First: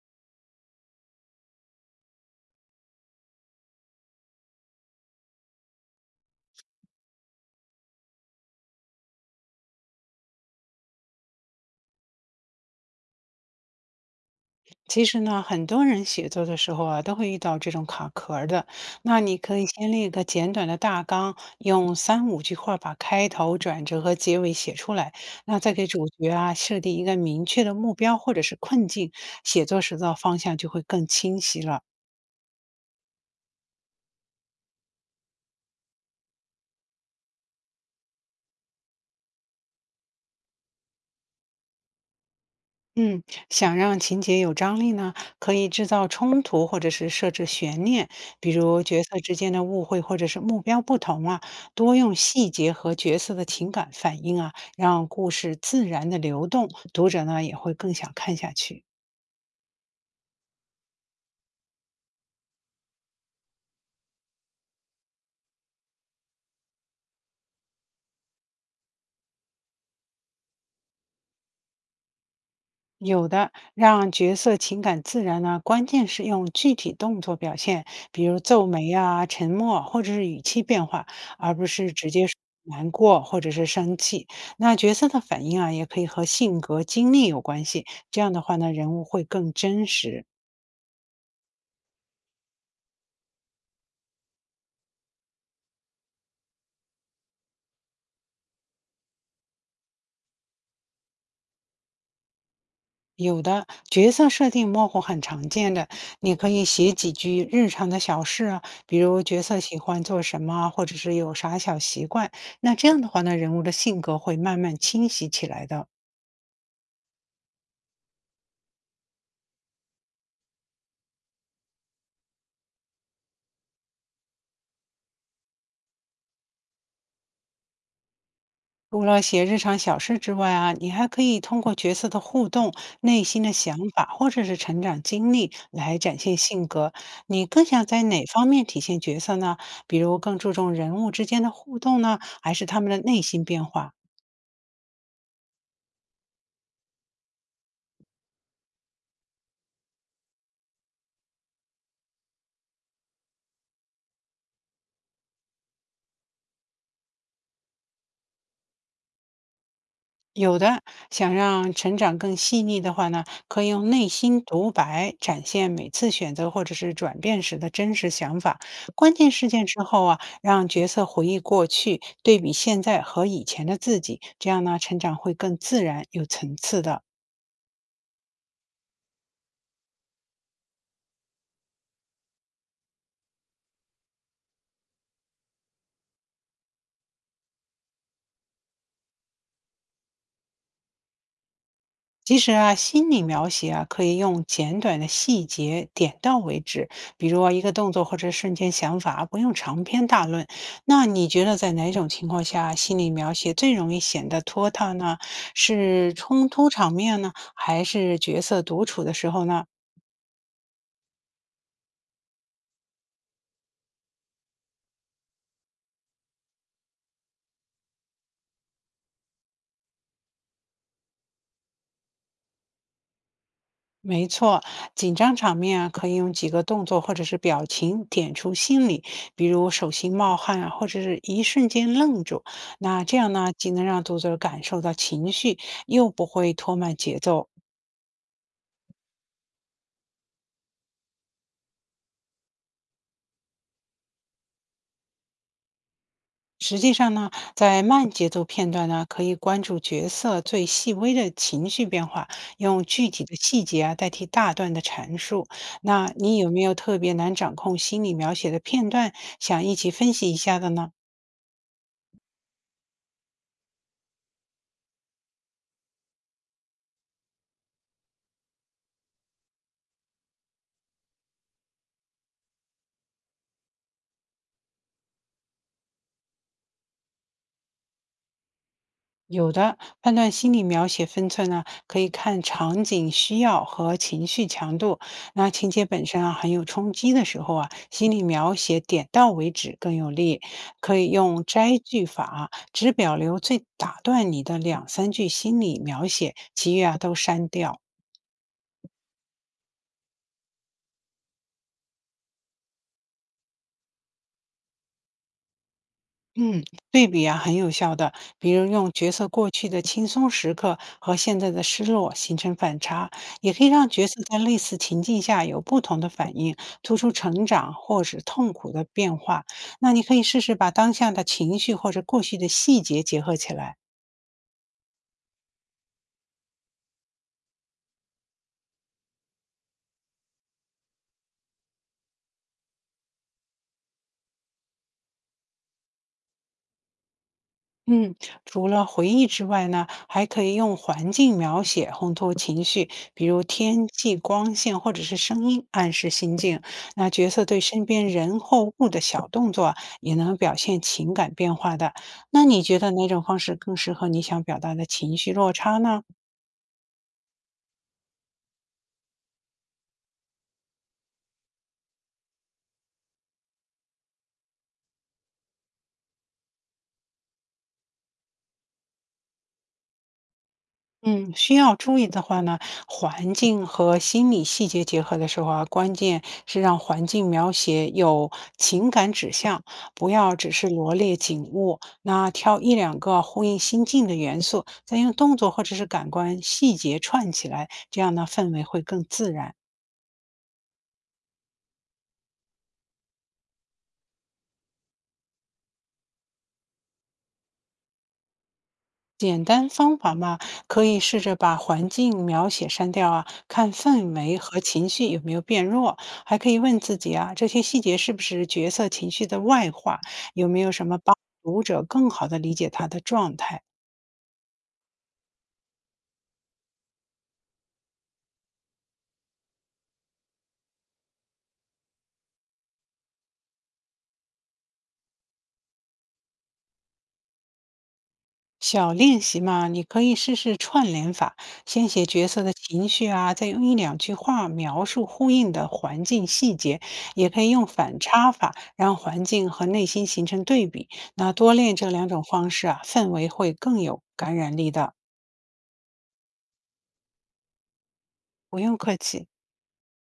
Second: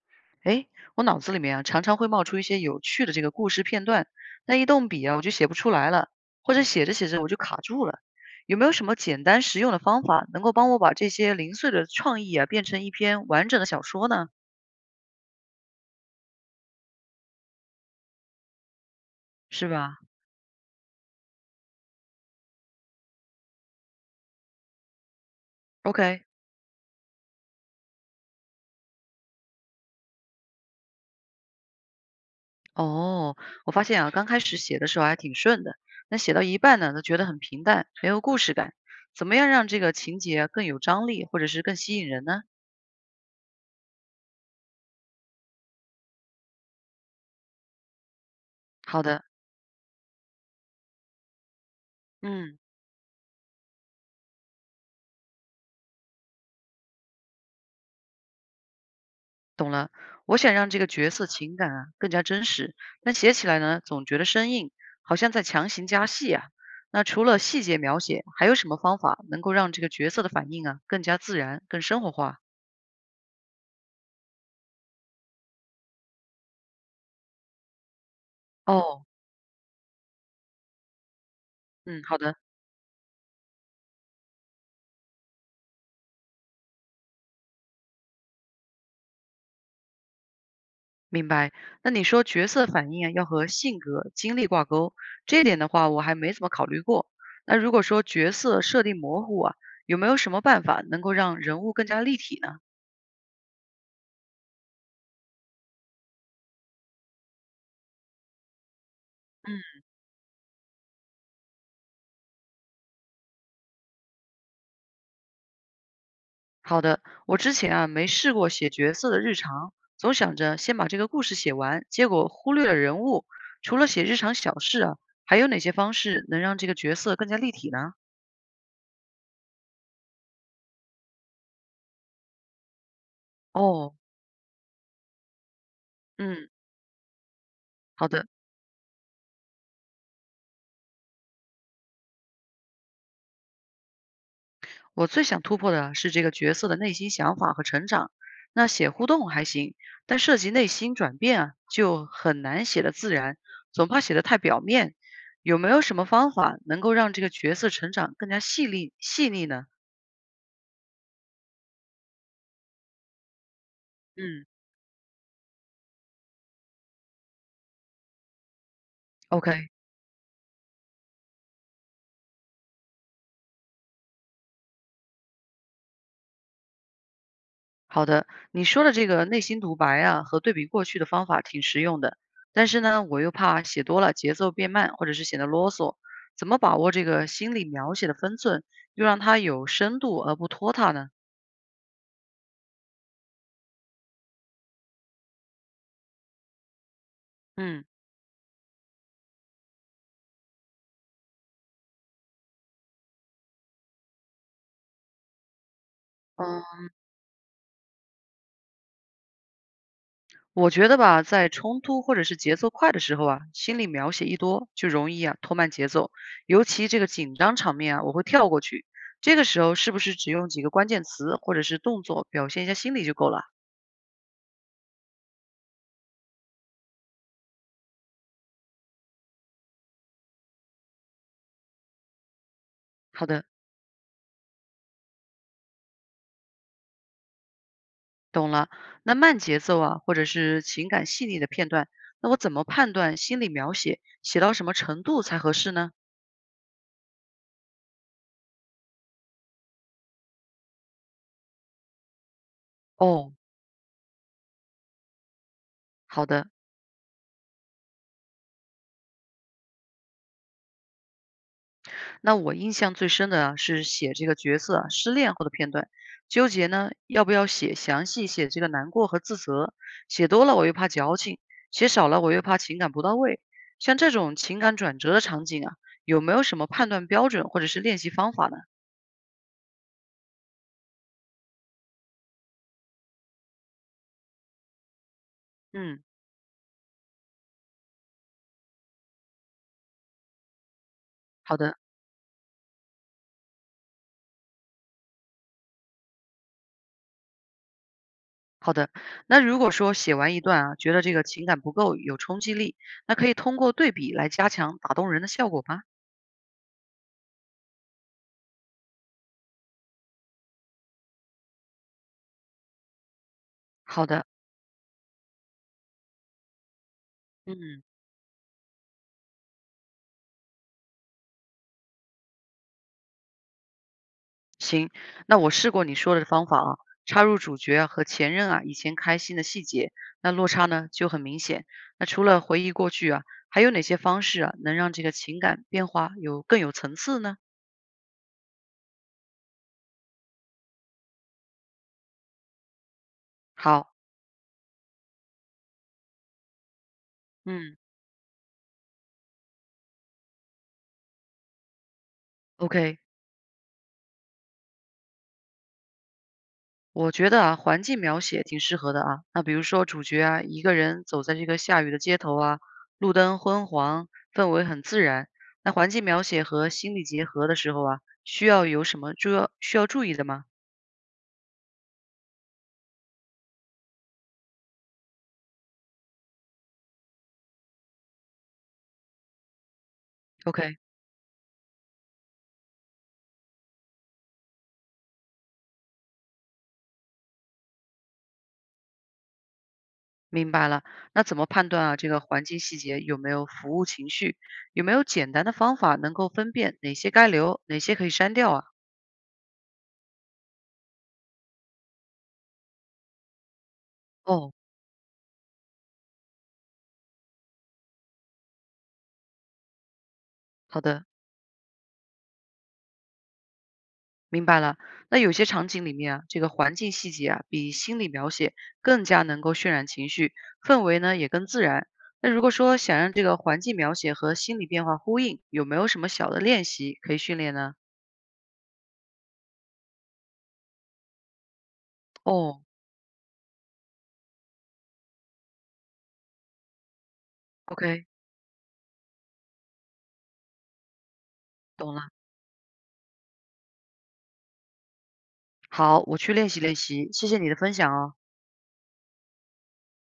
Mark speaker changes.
Speaker 1: 诶，我脑子里面啊，常常会冒出一些有趣的这个故事片段，那一动笔啊，我就写不出来了，或者写着写着我就卡住了。有没有什么简单实用的方法，能够帮我把这些零碎的创意啊，变成一篇完整的小说呢？
Speaker 2: 其实呢，很多人写作的时候啊，都会遇到这种卡壳儿的。那你可以
Speaker 1: 是
Speaker 2: 先
Speaker 1: 吧？
Speaker 2: 列一个简短的大纲，用三五句话把开头、转折和结尾写出来。那再给主
Speaker 1: OK。
Speaker 2: 角啊设定一个明确的目标或者是困境，写作时的方向就会更清晰了。
Speaker 1: 哦，我发现啊，刚开始写的时候还挺顺的，那写到一半呢，都觉得很平淡，没有故事感。怎么样让这个情节啊更有张力，或者是更吸引人呢？
Speaker 2: 嗯，想让情节有张力呢，可以制造冲突或者是设置悬念，比如角
Speaker 1: 好
Speaker 2: 色
Speaker 1: 的。
Speaker 2: 之间的误会或者是目标不同啊，多用细
Speaker 1: 嗯。
Speaker 2: 节和角色的情感反应啊，让故事自然的流动，读者呢也会更想看下去。
Speaker 1: 懂了，我想让这个角色情感啊更加真实，但写起来呢总觉得生硬，好像在强行加戏啊。那除了细节描写，还有什么方法能够让这个角色的反应啊更加自然、更生活化？
Speaker 2: 有的，让角色情感自然呢，关键是用具体动作表现，比如皱眉
Speaker 1: 哦，
Speaker 2: 啊、沉默或者是语气变化，而不是
Speaker 1: 嗯，
Speaker 2: 直
Speaker 1: 好
Speaker 2: 接说
Speaker 1: 的。
Speaker 2: 难过或者是生气。那角色的反应啊，也可以和性格、经历有关系，这样的话呢，人物会更真实。
Speaker 1: 明白。那你说角色反应啊要和性格、经历挂钩，这一点的话我还没怎么考虑过。那如果说角色设定模糊啊，有没有什么办法能够让人物更加立体呢？
Speaker 2: 有的角色设定模糊很常见的，你可以写几句日常的小事啊，比如角
Speaker 1: 嗯，
Speaker 2: 色喜欢做什么啊，或者是有啥小习惯。那这样的话呢，人物的性格会慢慢清晰起来的。
Speaker 1: 好的。我之前啊没试过写角色的日常，总想着先把这个故事写完，结果忽略了人物。除了写日常小事啊，还有哪些方式能让这个角色更加立体呢？
Speaker 2: 除了写日常小事之外啊，你还可以通过角色的互动、内心的想
Speaker 1: 哦，
Speaker 2: 法或者是成长经历来展现
Speaker 1: 嗯。
Speaker 2: 性格。你更想在
Speaker 1: 好
Speaker 2: 哪
Speaker 1: 的，
Speaker 2: 方面体现角色呢？比如更注重人物之间的互动呢，还是他们的内心变化？
Speaker 1: 我最想突破的是这个角色的内心想法和成长。那写互动还行，但涉及内心转变啊，就很难写得自然，总怕写得太表面。有没有什么方法能够让这个角色成长更加细腻呢？
Speaker 2: 有的想让成长更细腻的话呢，可以用内心
Speaker 1: 嗯
Speaker 2: 独白展现每次选择或者是转变时的真实想法。关键事件
Speaker 1: ，OK。
Speaker 2: 之后啊，让角色回忆过去，对比现在和以前的自己，这样呢，成长会更自然、有层次的。
Speaker 1: 好的，你说的这个内心独白啊和对比过去的方法挺实用的，但是呢，我又怕写多了节奏变慢，或者是显得啰嗦。怎么把握这个心理描写的分寸，又让它有深度而不拖沓呢？
Speaker 2: 其实啊，心理描写啊，可以用简短的细节点到为止，比如啊一个
Speaker 1: 嗯。
Speaker 2: 动作或者瞬间想法，不用长篇大论。那你觉得在哪种情况下心理描写最容易显得拖沓呢？是冲突
Speaker 1: 嗯，
Speaker 2: 场面呢，还是角色独处的时候呢？
Speaker 1: 我觉得吧，在冲突或者是节奏快的时候啊，心理描写一多，就容易啊拖慢节奏。尤其这个紧张场面啊，我会跳过去。这个时候是不是只用几个关键词或者是动作表现一下心理就够了？
Speaker 2: 没错，紧张场面啊，可以用几个动作或者是表情点出心理，比如手心冒汗啊，或者是一瞬间愣住。那这
Speaker 1: 好
Speaker 2: 样
Speaker 1: 的。
Speaker 2: 呢，既能让读者感受到情绪，又不会拖慢节奏。
Speaker 1: 懂了，那慢节奏啊，或者是情感细腻的片段，那我怎么判断心理描写写到什么程度才合适呢？
Speaker 2: 实际上呢，在慢节奏片段呢，可以关注角色最细微的情绪变化，用具体
Speaker 1: 哦，
Speaker 2: 的细节啊代替大段的阐述。那
Speaker 1: 好
Speaker 2: 你
Speaker 1: 的。
Speaker 2: 有没有特别难掌控心理描写的片段，想一起分析一下的呢？
Speaker 1: 那我印象最深的啊是写这个角色啊失恋后的片段，纠结呢要不要写详细写这个难过和自责，写多了我又怕矫情，写少了我又怕情感不到位。像这种情感转折的场景啊，有没有什么判断标准或者是练习方法呢？
Speaker 2: 有的判断心理描写分寸呢，可以看场景需要和情绪强度。那情节
Speaker 1: 嗯，
Speaker 2: 本身啊很有冲击的时候啊，心理描写点到为止更有力。可以用
Speaker 1: 好
Speaker 2: 摘
Speaker 1: 的。
Speaker 2: 句法，只保留最打断你的两三句心理描写，其余啊都删掉。
Speaker 1: 好的，那如果说写完一段啊，觉得这个情感不够有冲击力，那可以通过对比来加强打动人的效果吗？
Speaker 2: 嗯，对比啊，很有效的。比如用角色过去的轻松时刻和现在的失落形成反差，也可以让
Speaker 1: 好
Speaker 2: 角色
Speaker 1: 的。
Speaker 2: 在类似情境下有不同的反应，突出成长
Speaker 1: 嗯，
Speaker 2: 或是痛苦的变化。那你可以试试把当下的情绪或者过去的细节结合起来。
Speaker 1: 行，那我试过你说的方法啊，插入主角啊和前任啊以前开心的细节，那落差呢就很明显。那除了回忆过去啊，还有哪些方式啊能让这个情感变化有更有层次呢？
Speaker 2: 嗯，除了回忆之外呢，还可以用环境描写烘托情绪，比如天
Speaker 1: 好。
Speaker 2: 气、光线或者是声音暗示心境。那角色对
Speaker 1: 嗯
Speaker 2: 身边人或物的小动作啊也能表现情感变化的。那你觉得
Speaker 1: ，OK。
Speaker 2: 哪种方式更适合你想表达的情绪落差呢？
Speaker 1: 我觉得啊，环境描写挺适合的啊。那比如说主角啊，一个人走在这个下雨的街头啊，路灯昏黄，氛围很自然。那环境描写和心理结合的时候啊，需要有什么需要注意的吗
Speaker 2: 嗯，需要注意的话呢，环境和心理细节结合的时候啊，关键是让环境描写有情感指向，不要只是
Speaker 1: ？OK，
Speaker 2: 罗列景物。那挑一两个呼应心境的元素，再用动作或者是感官细节串起来，这样呢，氛围会更自然。
Speaker 1: 明白了。那怎么判断啊？这个环境细节有没有服务情绪？有没有简单的方法能够分辨哪些该留，哪些可以删掉啊？
Speaker 2: 简单方法嘛，可以试着把环境描写删掉啊，看氛围
Speaker 1: 哦，
Speaker 2: 和情绪有没有变弱，还可以问自己啊，这些细节是不是角色情绪的外化，有没有
Speaker 1: 好
Speaker 2: 什么
Speaker 1: 的。
Speaker 2: 帮读者更好的理解他的状态？
Speaker 1: 明白了，那有些场景里面啊，这个环境细节啊，比心理描写更加能够渲染情绪，氛围呢也更自然。那如果说想让这个环境描写和心理变化呼应，有没有什么小的练习可以训练呢？
Speaker 2: 小练习嘛，你可以试试串联法，先写角色的
Speaker 1: 哦
Speaker 2: 情绪啊，再用一两句话描述呼应的环境细节，也可以用反
Speaker 1: ，OK。
Speaker 2: 差法，让环境和内心形成对比。那多练这
Speaker 1: 懂
Speaker 2: 两
Speaker 1: 了。
Speaker 2: 种方式啊，氛围会更有感染力的。
Speaker 1: 好，我去练习练习，谢谢你的分享哦。
Speaker 2: 不用客气。